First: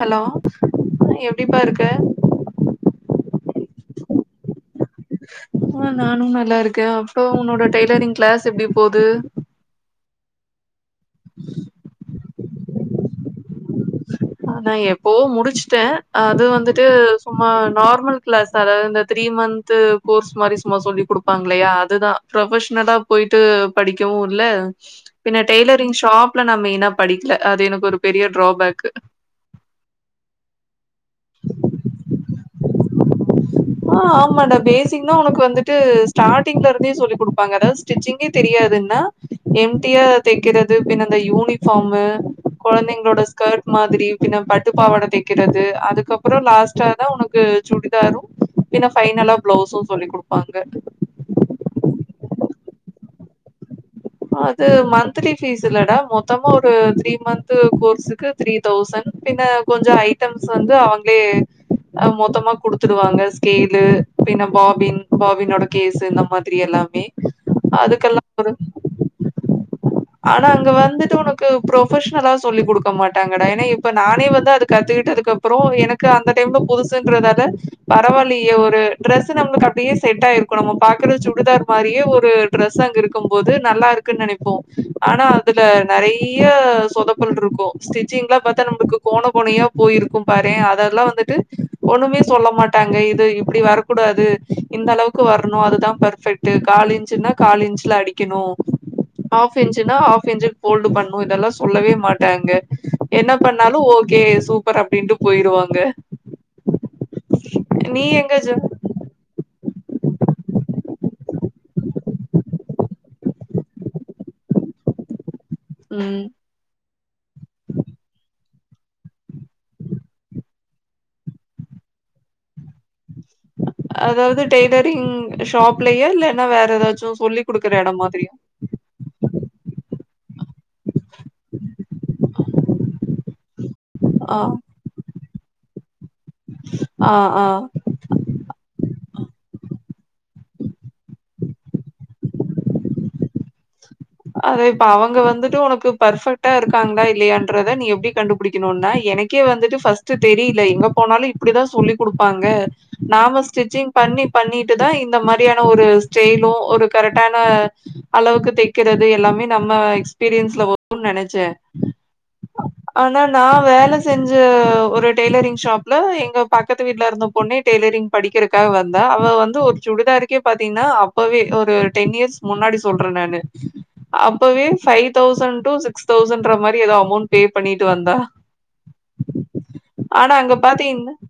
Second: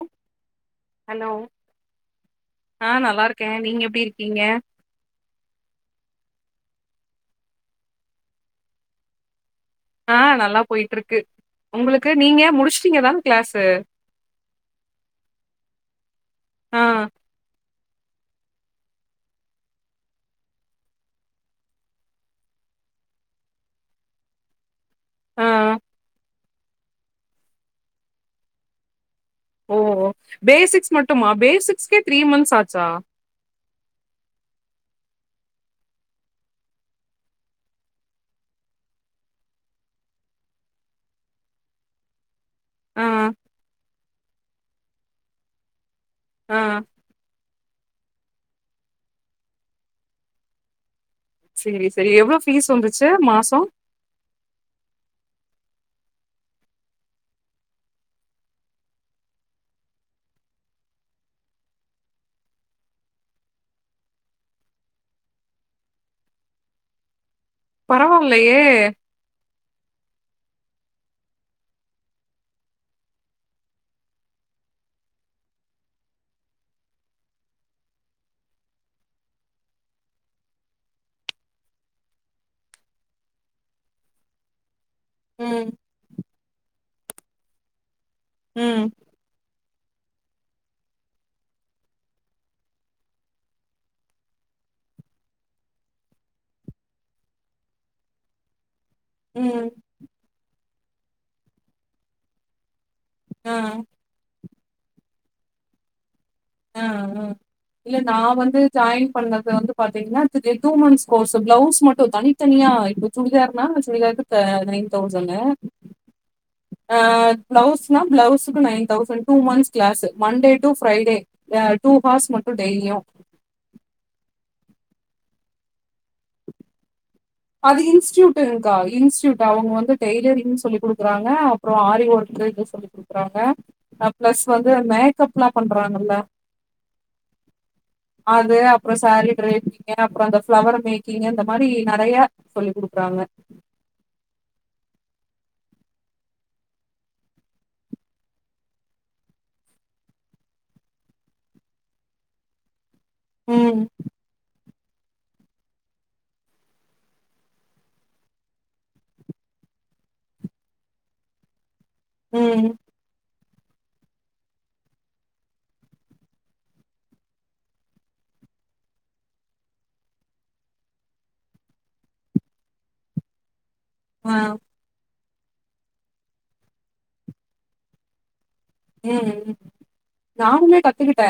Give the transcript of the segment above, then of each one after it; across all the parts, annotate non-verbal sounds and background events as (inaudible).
Hello அ hello எப்டிப்பா இருக்க ஆ நல்லா இருக்கே நீங்க எப்டி இருக்கீங்க ஆ நானு நல்லாருக் க அப்றோ உன்னோட டெய்லரிங் க்ளாஸ் எப்டி போது ஆ நல்லா போயிட்டுருக்கு உங்ளுக்கு நீங்க முடிச்டீங்க தான க்ளாஸ் நா எப்போவோ முடிச்சுட்டே அது ஆ வந்துட்டு சும்மா நார்மல் க்ளாஸ் அதாவ்து இந்த த்ரீ மந்த்து கோர்ஸ் மாரி சும்மா சொல்லி குடுப்பாங்கல்லையா அதுதா ப்ரொஃப்ஷனலா போயிட்டு படிக்கவூ இல்ல பின்ன ஆ டெய்லரிங் ஷாப்ல நா மெயினா படிக்கல அது எனக்கு ஒரு பெரிய ட்ராபேக் (unintelligible) ஓ பேசிக்ஸ் மட் டுமா பேசிக்ஸ் கே த்ரீ மந்த்ஸ் ஆச்சா ஆ ஆமாடா பேசிக்னா உனக்கு வந்துட்டு ஸ்டார்டிங்லருந்தே சொல்லி குடுப்பாங்க அதாவது ஸ்டிச்சிங்கே தெரியாதுன்னா எம்டியா தெக்கிறது பின்ன அந்த யூனிஃபார்மு ஆ கொழந்தைங்ளோட ஸ்கர்ட் மாதிரி பின்ன பட்டுப் பாவாட தெக்கிறது அதுக் கப்றோ ஆ லாஸ்ட்டா தா உனக்கு சுடிதாரும் பின்ன ஃபைனலா ப்ளௌஸு சொல்லி குடுப்பாங்க செரி செரி எவ்ளோ ஃபீஸ் வந்துச்சே மாசோ அது மந்த்லி ஃபீஸ் இல்லடா மொத்தமா ஒரு த்ரீ மந்த்து கோர்ஸ்சுக்கு த்ரீ தௌசண் பின்னா கொஞ்ச ஐட்டம்ஸ் வந்து அவுங்ளே அ மொத்தமா குடுத்துடுவாங்க ஸ்கேலு பின்ன பாபின் பாபினோட கேஸ்சு இந்த மாதிரி எல்லாமே அதுக்கெல்லா ஒரு பரவாலியே ஆனா அங்க வந்துட்டு உனக்கு புரோஃபஷன்லா சொல்லி குடுக்க மாட்டாங்கடா ஏனா இப்ப நானே வந்து அது கத்துக்கிட்டதுக்கப்பறோ எனக்கு அந்த டைம்லோ புதுசின்றதால பரவாலியே ஒரு ட்ரெஸ்சு நம்ளுக் அப்டியே செட் ஆயிருக்கூ நம்ம பாக்கற சுடிதார் மாரியே ஒரு டிரெஸ் அங்க இருக்கும் போது நல்லாருக்குன் நெனைப்போ ஆனா அதுல ம் நெறை ய்யா சொதப்பல்ருக்கோ ஸ் சிங்லா பாத்தா ம் நம்ளுக்கு கோண கோணையா போயிருக்கோ பாரே அதல்லா வந்துட்டு ஒண்ணுமே சொல்ல மாட்டாங்க இது இப்டி வரக்கூடாது இந்தளவுக்கு வரணு அதுதா பெர்ஃபெக்ட்டு கால் இஞ்ச்னா கால் இஞ்ச்ல அடி க்கிணோ ஹாஃப் ம் இஞ்ச்னா ஹாஃப் இஞ்ச் ஹோல்ட்டு பண்ணோ இதல்லா சொல்லவே மாட்டாங்க என்னா ஆ பண்ணாலோ ஓகே சூப் பர் அப்டின்ட்டு போயிருவாங்க ஆ ஆ இல்ல நீ நா எங்க ஜா வந்து ஜாயின் பண்ணது வந்து பாத்திங்னா த் த தே டூ மன்ஸ் கோர்ஸ் பிளவுஸ் மட்டு தனித்தனியா இப்ப சுடிதார்னா சுடிதாருக்கு தா நைன் தௌசண்னே ம் ஆ ப்ளவுஸ்னா blouse nine thousand two months class Monday to Friday a two hours மட்டு டெய்லியு அதாது டெய்லரிங் ஷாப்லயே இல்லனா வேற ஏதாச்சு சொல்லி குடுக்குற அது எடம் மாதிரியா இன்ஸ்டூயூட்ங்க்கா இன்ஸ்டூயூட் அவுங்க வந்து டைலரிங் சொல்லி குடு க்கறாங்க அப்றோ ஆரி ஒர்க் கு சொல்லி குடுக்குறாங்க அ ஆ ப்ளஸ் வந்து மேக் கப்லா பண்றாங்கல்ல ஆ ஆ அப்ற சாரி (unintelligible) அப்றோ அந்த ஃபிளவர் மேக்கிங் அந்த அதுமாரி நறையா சொல்லி குடுக்குறாங்க அதே இப்ப அவங்க வந்துட்டு உனக்கு பர்ஃபெக்ட்டா இருக்காங்களா இல்லையான்றத நீ எப்டி கண்டுபிடிக்கணுனா எனக்கே வந்துட்டு ஃபர்ஸ்ட் தெரில எங்க போனாலு இப்டிதா சொல்லி குடுப்பாங்க நாம ம் ஸ்டிச்சிங் பண்ணி பண்ணி தா இந்த மாரியான ஒரு செய்னு ஒரு கரெட்டான அளவுக்கு ருக்கிறது எல்லாமே நம்ம எக்ஸ்பீரியன்ஸ்ல வருனு நனச்சே ம் நா வேல செஞ்ச ஒரு டெய்லரிங் ஷாப்ல எங்க பக்கத்து வீட்ல இருந்த பொண்ணே டெய்லரிங் படிக்கிறக்காக வந்தா அவ வந்து ஒரு சுடிதாருக்கே பாத்தீங்கன்னா அப்பவே ஒரு டென் இயர்ஸ் முன்னாடி சொல்ற நானு ஆ அப்பவே ஃபைவ் தௌசண்ட் டு சிக்ஸ் தௌசண்ட்ன்ற மாரி எதோ அமௌண்ட் பே பண்ணிட்டு வந்தா ம்ம் ஆனா அங்க நானுமே பாத்தீங்கன்னா கத்துக்கிட்டே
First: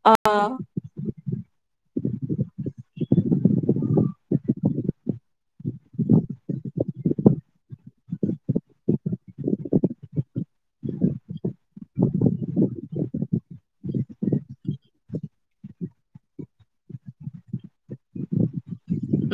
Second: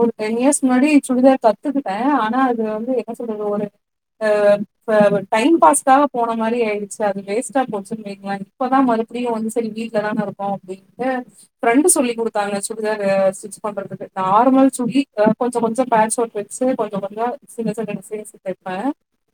ஒரு டென் இயர்ஸ் முன்னாடி சுடிதார் த கத்துக்கிட்டே ஆனா அது வந்து என்ன சொல்றது ஒரு ஆ ஆ டைம் பாஸ்காக போன மாரி ஆயிடுச்சு அது வேஸ்ட்டா போச்சுன்னு வைங்ளே இப்பதா மறுபடியு வந்து சரி வீட்ல தானருக்கோ அப்டின்ட்டு ஃப்ரெண்ட் சொல்லி குடுத்தாங்க சுடிதாரு ஸ்டிச் பண்றதுக்கு நார்மல் சுடி கொஞ்சோ கொஞ்சோ பேன்ட் ஷூட் வச்சு கொஞ்சோ கொஞ்சோ சின்ன சின்ன டிசைன்ஸ் தெப்பே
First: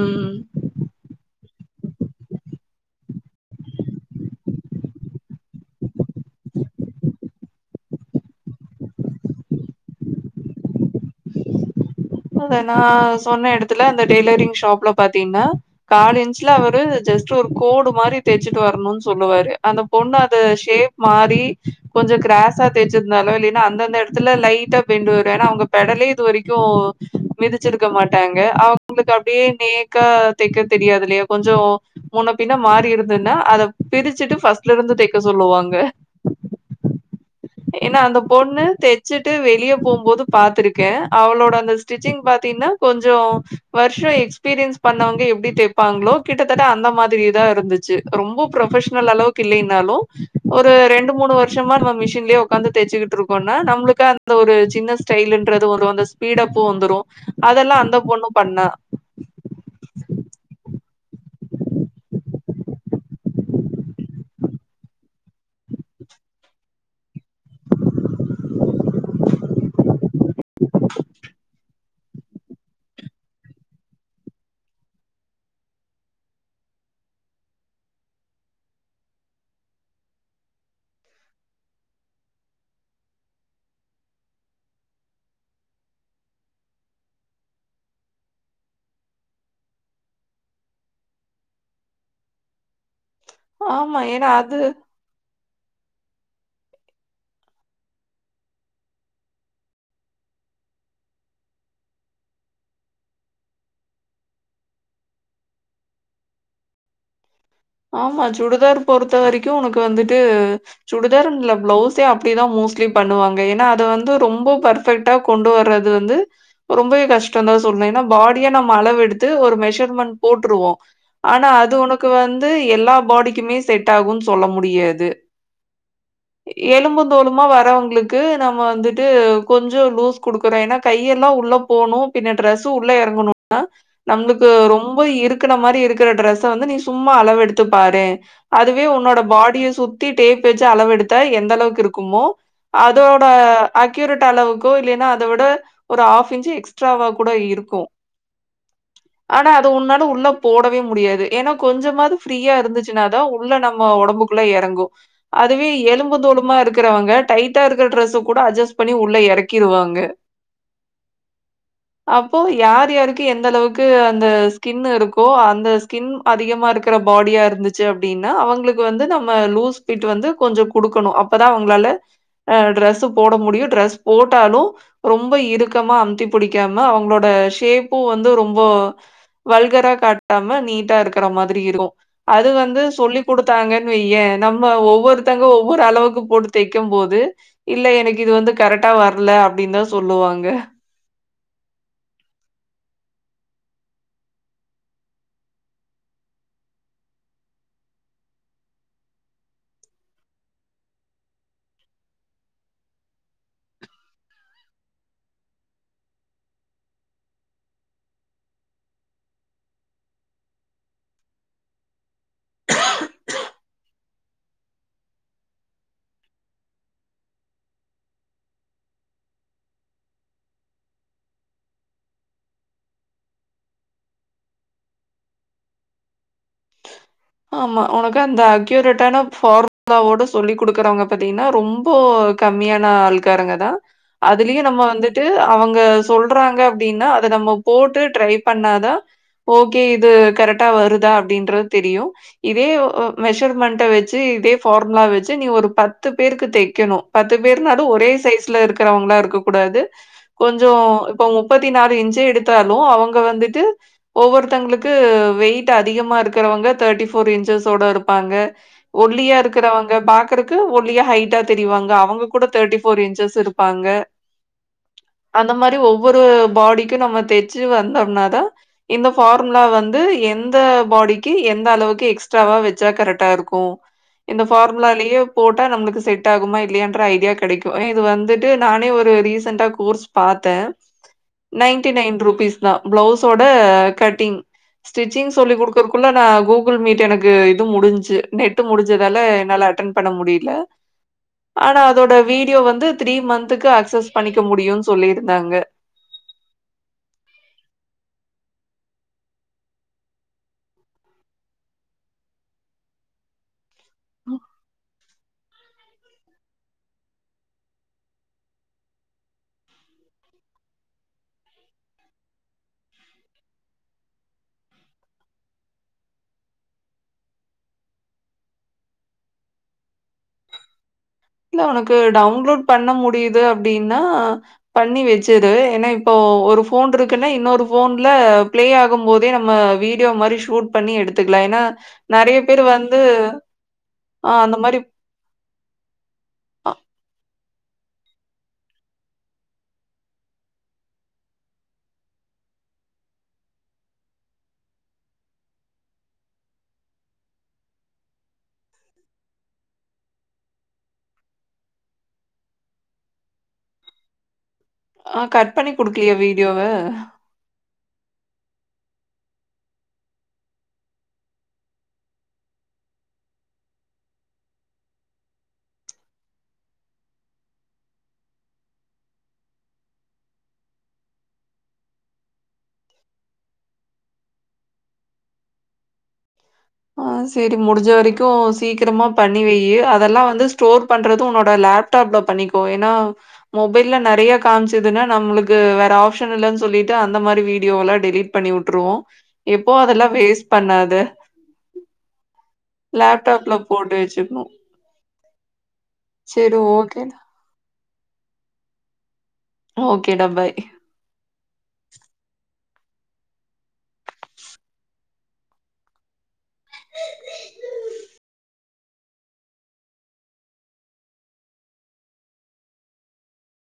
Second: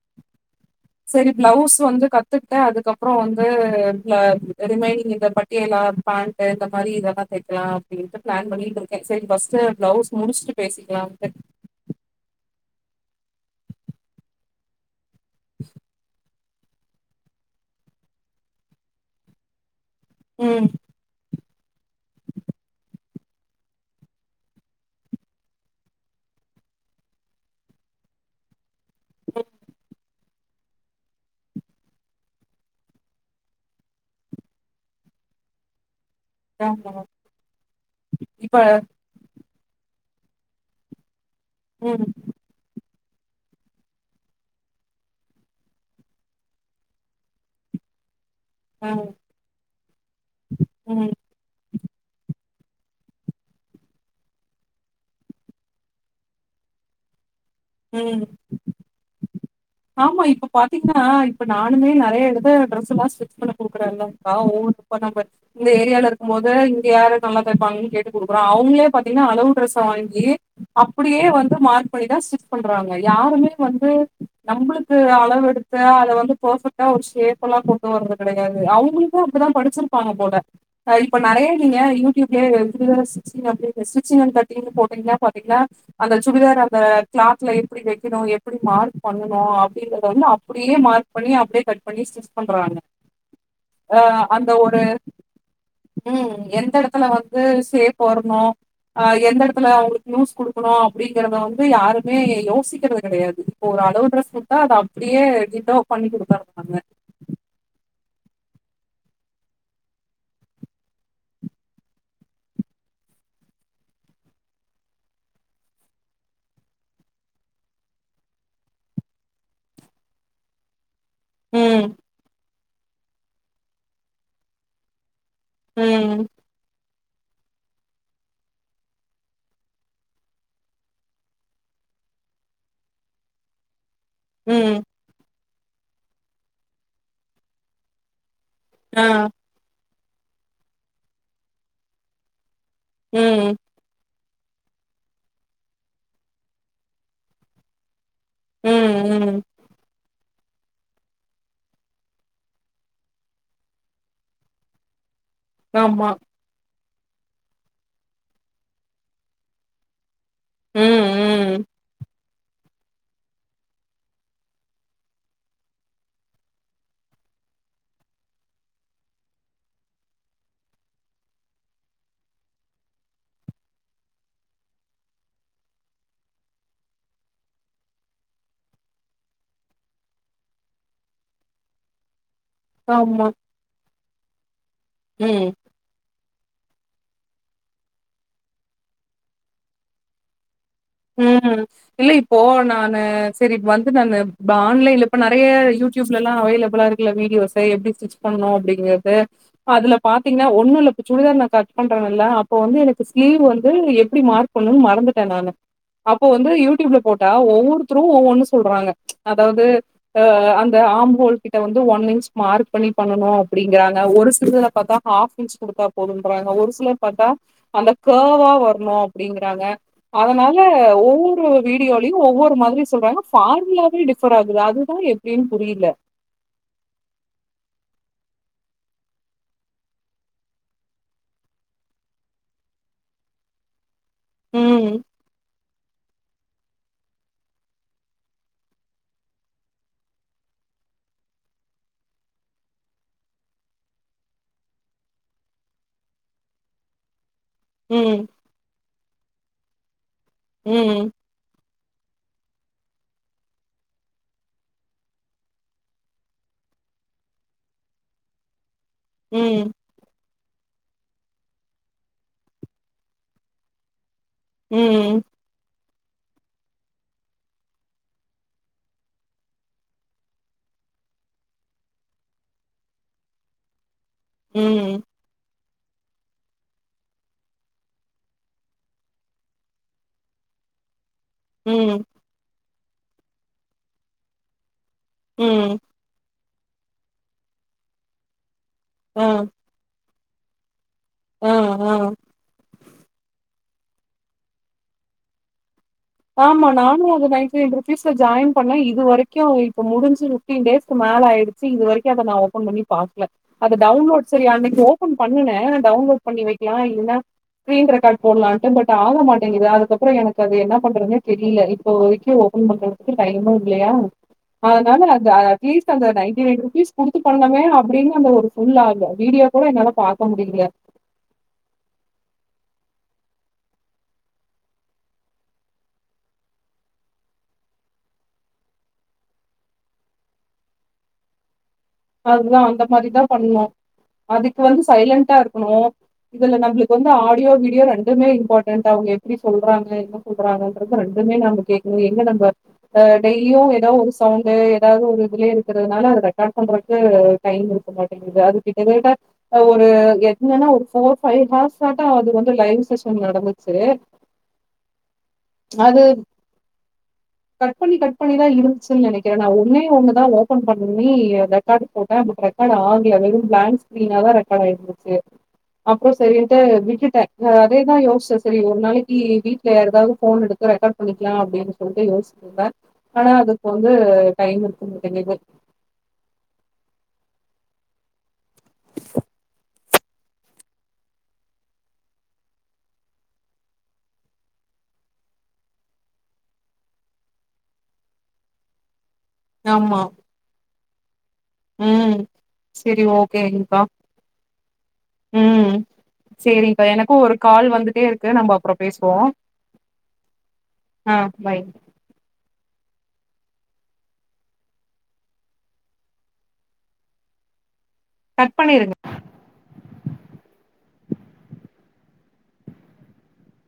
ம் பிளவுஸ் வந்து கத்துக்கிட்டே அதுக்கப்றம் வந்து ப ரிமைனிங் இந்த பட்டியலா பேண்ட் இந்த மாரி இத தெக்கலா அப்டின்ட்டு பிளான் பண்ணிட்டு இருக்கே சரி ஃபஸ்ட் பிளவுஸ் முடிச்சுட்டு பேசிக்கலான்ட்டு அத நா சொன்ன எடத்துல இந்த டெய்லரிங் ஷாப்ல பாத்தீங்கன்னா கால் இஞ் சுல அவரு ஜஸ்ட் ஒரு கோடு மாரி தெச்சுட்டு வரணுன் சொல்லுவாரு அந்த கொண்ணு அது ம். ஷேப் மாறி கொஞ்சம் கிராஸா தேச்சதுனால இல்லைன்னா அந்தந்த இடத்துல லைட்டா பெண்டு வரும் ஏன்னா அவங்க பெடலே இது வரைக்கும் மிதிச்சிருக்க மாட்டாங்க அவ் உங்களுக்கு அப்படியே நேக்கா தைக்க தெரியாது இல்லையா கொஞ்சம் முன்னே பின்னே மாறியிருந்ததுன்னா அதை பிரிச்சுட்டு ஃபர்ஸ்ட்ல இருந்து தைக்க சொல்லுவாங்க ஆமா. ஏன்னா அந்த இப்ப பொண்ணு தச்சுட்டு வெளியே போகும்போது பார்த்திருக்கேன் அவளோட ம். டிச்சிங் பார்த்திங்கன்னா கொஞ்சம் வருஷம் எக்ஸ்பீரியன்ஸ் பண்ணவங்க எப்படி தைப்பாங்களோ கிட்டத்தட்ட அந்த மாதிரி தான் இருந்துச்சு ரொம்ப ஆ. புரொபஷனல் அளவுக்கு இல்லைனாலும் ஒரு ம். ரெண்டு மூணு வருஷமா நான் மிஷின்லயே வந்து தெச்சுக்கிட்டு இருக்கோம்னா நம்மளுக்கு அந்த ஒரு சின்ன ஸ்டைல்ன்றது ஒரு அந்த ஸ்பீடப் போந்துரும் அதெல்லாம் அந்த ம். பொண்ணு பண்ணா ஆமா. (unintelligible) நானுமே நிறைய (unintelligible) ட்ரெஸ் எல்லாம் ஸ்டிச் பண்ண குடுக்குற எல்ல இருக்கா இப்ப நம்ம இந்த ஏரியால இருக்கும் போது இங்க யார் நல்லா தைப்பாங்கன்னு கேட்டு குடுக்குறோம் அவங்களே பாத்தீங்கன்னா அளவு டிரெஸ்ஸ வாங்கி அப்படியே வந்து மார்க் பண்ணிதான் ஸ்டிச் பண்றாங்க யாருமே வந்து நம்மளுக்கு அளவு எடுத்த அதை வந்து பர்ஃபெக்ட்டா ஒரு ஷேப் எல்லாம் போட்டு வர்றது கிடையாது அவங்களுக்கும் அப்படிதான் படிச்சிருப்பாங்க போல இப்ப நெறையா நீங்க யூடியூப்ல ஸ்டிச்சிங் அண்ட் கட்டிங் போட்டீங்கன்னா பாத்தீங்கன்னா அந்த சுடிதார் அந்த கிளாத்ல எப்படி வைக்கணும் எப்படி மார்க் பண்ணணும் அப்படின்றத வந்து அப்படியே மார்க் பண்ணி அப்படியே கட் பண்ணி ஸ்டிச் பண்றாங்க ஆமா ஆஹ் ஏன்னா அந்த அது ஒரு ம் எந்த இடத்துல வந்து சேப் வரணு அ எந்த இடத்துல அவங்களுக்கு நியூஸ் குடுக்கணு அப்டிங்கறத வந்து யாருமே யோசிக்கிறது கிடையாது ப்போ ஒரு அளவு ட்ரஸ் வித்தா அத அப்டியே டிட்டவ் பண்ணி குடுங்க (unintelligible) ஆமா சுடிதார் பொறுத்த வரைக்கு உனக்கு வந்துட்டு சுடிதார் இல்ல பிளவுஸே அப்படிதா மோஸ்ட்லி பண்ணுவாங்க ஏன்னா அத வந்து ரொம்ப பர்ஃபெக்ட்டா கொண்டு வர்றது வந்து ரொம்பவே கஷ்டோ தா சொல்ணு ஏன்னா பாடிய நம்ம அளவ எடுத்து ஒரு மெஷர்மெண்டட் போட்ருவோ ஆனா அது ம் உனக்கு வந்து வந்து எல்லா பாடிக்குமே செட் ஆகும்ன்னு சொல்ல முடியாது உம் ந்தோலுமா வரறவங்களுக்கு நம்ம வந்துட்டு கொஞ்சோ லூஸ் குடுக்குறோ ஏன்னா கையெல்லா உள்ள போணு பின்ன ட்ரெஸ்ஸு உள்ள இறங்கணும்னா நம்மளுக்கு ம் ரொம்ப இருக் க்குன மாரி இருக்கிற டிரெஸ் வந்து நீ சும் ம்மா அளவெடுத்து பாரு அதுவே ஆ உன்னோட பாடிய சுத் த்தி டேப் வச்சு அளவேத்தா எந்ளவுக்கு இருக்குமோ அதோட ம் அக்யூரட் ட்டளவுக்கோ இல்லைன்னா அத விட ஒரு ஹாஃப் இன்ச்சு எக்ஸ்ட்ராவா கூட இருக்கு ம் ம் ஆனா அது உன்னோட உள்ளப் போடவே முடியாது ஏன்னாப் கொஞ்சமாது ஃப்ரீயா இருந்துச்சுனாதா உள்ள நம்மோ உடம்புக்குள்ள இறங்கு அதுவே ஆமா எலும்பு தோலுமா இருக்கு க்கிறவங்க டைட்டா இருக்கிற டிரஸ்ஸ கூட அட்ஜஸ்ட் பண்ணி உள்ள எறக்கிருவாங்க உம் உம் அப்போ யார் யாருக்கு எந்த அளவுக்கு அந்த ஸ்கின் இருக்கோ அந்த ஸ்கின் அதிகமா இருக்கிற பாடியா இருந்துச்சு அப்டின்னா அவங்களுக்கு வந்து நம்ம லூஸ் பிட் வந்து கொஞ்சோ குடுக்கணு அப்பதா அவங்களால அ டிரஸ்ஸு போட முடியு ட்ரஸ் போட்டாலும் ரொம்ப இறுக்கமா அமுதி பிடிக்காம அவங்களோட செப்பு வந்து ரொம்ப வல்கரா காட்டாம நீட்டா இருக் க்கற மாதிரி இரு (unintelligible) அது வந்து சொல்லி் ஆமா குடுத்தாங்கன்னு வை ஏணம் வ ம் ஒவ்வொருத்தங்க ஒவ்வொரு அளவுக்கு போடுத் தைக்கும்போது இல்ல எனக்கு இது வந்து கரெக்டா வரல அப்டின் தா சொல்லுவாங்க ம் இல்ல இப்போ நா செரி வந்து நானு ஆன்லைன்ல இப்ப நெறைய யூடியூப்ல எல்லா அவைலபிலா இருக்குல வீடியோஸ் எப்டி ஸ்டிச் பண்ணணு அப்டிங்கிறது அதுல பாத்தீங்கன்னா ஒண்ணு இல்ல சுடிதார் நா கட் பண்ற இல்ல அப்போ வந்து எனக்கு ஸ்லீவ் வந்து எப்டி மார்க் பண்ணணுனு மறந்துட்டே நானு அப்போ வந்து யூடியூப்ல போட்டா ஒவ்வொருத்தரு ஒவ்வொன்னு சொல்றாங்க அதாவது அ அந்த ஆம்ஹோல் கிட்ட வந்து ஒன் இன்ச் மார்க் பண்ணி பண்ணனு அப்பிடிங்கறாங்க ஒரு சிலர பாத்தா ஹாஃப் இன்ச் குடுத்தா போதுன்றாங்க ஒரு சிலர் பாத்தா அந்த கர்வா வர்ணு அப்டிங்றாங்க அதனால ஒவ்வொரு வீடியோலயு ஒவ்வொரு மாதிரி சொல்றாங்க ஃபார்முலாவே டிஃபர் ஆகுது அதுதா எப்படின் புரில ஆமா உனக்கு அந்த அக்யூரேட்டான ஃபார்முலாவோட சொல்லி குடுக்குறவங்க பாத்திங்னா ரொம்போ கம்மியான ஆள்காரங்கதா அதுலயே நம்ம ம், வந்துட்டு அவங்க சொல் றாங்க அப்டினா அத நம்ம போட்டு ட்ரை பண்ணாதா ஓகே இது கரெக்டா வருதா அப்டின்றது தெரியு இதே அ மெஷர்மெண்ட வச்சு இதே ஃபார்முலா வெச்சு நீ ஒரு பத்து பேருக்கு தெக்கணு பத் து பேர்னாலு ஒரே ம், சைஸ்ல இருக்கிறவங்களா இருக்க கூடாது கொஞ்சோ ம், இப்ப முப்பத் தி நாலு இன்ச் எடுத்தாலு அவங்க வந்துட்டு ஒவ்வொருத்தங்களுக்கு வெயிட் அதிகமா இருக்கிறவங்க தேர்டி ஃபோர் இன்ச்சஸ் ஓட இருப்பாங்க ஒல்லியா ம், இருக்கிறவங்க பாக்குறக் கு ஒல்லியா ஹைட்டா தெரிவாங்க அவங்க கூட தேர்டி ஃபோர் இன்ச்சஸ் இருப்பாங்க ம், அந்த மாரி ஒவ்வொ ரு பாடிக்கு நம்ம தெச்சு வந்தம்னாதா இந்த ஃபார்முலா வந்து எந்த பாடிக்கு எந்த அளவுக்கு எக்ஸ்ட்ராவா வச்சா கரெக்டா இருக்கு இந்த ம், ஃபார்முலாலயே போட்டு இதெல்லாம் நம்மளுக்கு செட் ஆகுமா இல்லயான்ற ஐடியா கிடைக்கும் இது வந்துட்டு நானே ஒரு ரீசண்டா கோர்ஸ் பாத்தே நைன்ட்டி ம், நைன் ரூபீஸ் ஆ பிளவுஸோட கட்டிங் ஸ்டிச்சிங் சொல்லி ம், கொடுக்குறக்குள்ள நான் கூ கூகுள் மீட் எனக்கு இது முடிஞ்சு நெட் முடிஞ்சதால அ, என்னால அட்டன் பண்ண முடில அ, ஆனா அ. அதோட வீடியோ வந்து த்ரீ மந்த் இதுக்கு அக்சஸ் பண்ணிக்க முடியும் சொல்லியிருந்தாங்க ஆமா நானு அது நயன்ட்டிநைன் ருபீஸ்ல ஜாயின் பண்ண இது வரைக்கும் இப்ப முடிஞ்சு பிஃப்டீன் டேஸ்கு மேல ஆயிச்சு இது வரைக்கும் அத நா ஓபன் பண்ணி பாக்கல அது டவுன்லோட் சரி அன்னைக்கு ஓப்பன் பண்ணுன டவுன்லோட் பண்ணி வைக்கலா இல்லன்னா ஸ்கிரீன் ரெக்கார்டு போட்லான்ட்டு பட்டு ஆக மாட்டேங்கது அதுக்கப்பறோ எனக்கு அது என்னப் பண்றதுனே தெரியில இப்போ வரைக்கு ஓபன் பண்றதுக்கு டைம்மு இல்லையா அதனால அந்த அட்லீஸ்ட் அந்த நயன்ட்டிநைன் ருபீஸ் குடுத்து பண்ணமே அப்டின்னு அந்த வீடியோ கூட என்னால பாக்க முடியில இல்ல உனக்கு டவுன்லோட் பண்ண முடியுது அப்டின்னா பண்ணி வச்சிரு ஏன்னா இப்போ ஒரு ஃபோன்ருக்குன்னா இன்னொரு ஃபோன்ல பிளே ஆகும் போதே நம்ம வீடியோ மாதிரி ஷூட் பண்ணி எடுத்துக்கலா ஏன்னா நெறைய அதுதா பேர் அந்த வந்து மாதிரிதா பண்ணு அ அந்த அதுக்கு மாரி வந்து சைலன்டா இருக்கணு இதுல அ நம்பளுக்கு வந்து ஆ ஆடியோ வீடியோ ரெண்டுமே இம்பார்ட்டன்ட் அவங்க எப்டி சொல்றாங்க என்ன சொல்றாங்கன்றது ரெண்டுமே நம்ப கேக்கணு எங்க நம்ப அ டெய்லியு ஏதோ ஒரு சவுண்டு ஏதாவது ஒரு இதுலயே இருக்கிறதுனால அது ரெக்கார்ட் பண்றக்கு டைம் இருக்க மாட்டேங்குது அதுக்கிட்டதட்ட ஒரு எட்னன்னா ஒரு ஃபோர் பைவ் ஹார்ஸ் ஆட்டோ அது வந்து லைவ் செஷன் நடந்துச்சு ஆ கட் பண்ணி அது குடுக்கலையா வீடியோவ கட் பண்ணி கட் பண்ணிதா இருந்துச்சுன்னு நெனைக்கிறே நா ஒன்னே ஒன்னு தா ஓபன் பண்ணி எப் ரெக்கார்டு போட்டா அது ரெக்கார்ட் ஆகல வெறும் பிளாங்க் ஸ்கிரீனா தா ரெக்கார்டு ஆயிருந்துச்சு அப்புற சரின்ட்டு விட்டுட்டே அதேதா யோசிச்சே சரி ஒரு நாளைக்கு வீட்ல யாருக்காவது ஃபோன் எடுத்து ரெக்கார்ட் பண்ணிக்கலாம் அப்படின்னு சொல்லிட்டு யோசிச்சிட்டு இருந்த ஆனா அதுக்கு வந்து டைம் இருக்க மாட்டேங்குது ஆஹ் சரி முடிஞ்ச வரைக்கு சீக்கிரமா பண்ணி வையு அதெல்லா வந்து ஸ்டோர் பண்றது உன்னோட லேப்டாப்ல பண்ணிக்கோ ஏன்னா மொபைல்ல நறைய காமிச்சதுன்னா நம்முளுக்கு வேற ஆப்ஷன் இல்லன்னு சொல்லிட்டு அந்த மாதிரி வீடியோ எல்லா டெலீட் பண்ணி உட்டுருவோ எப்போ அதெல்லா வேஸ்ட் பண்ணாத உம் சரி லேப்டாப்ல ஓகேங்கக்கா போட்டு வச்சுக்கணும். உம் சரி சரிங்க்கா எனக்கு ஓகேடா ஒரு கால் வந்து கிட்டே இருக்கு நம்ப அப்புற பேசுவோம் ஓகே டா பாய் ஆ பை அ கட் பண்ணிருங்க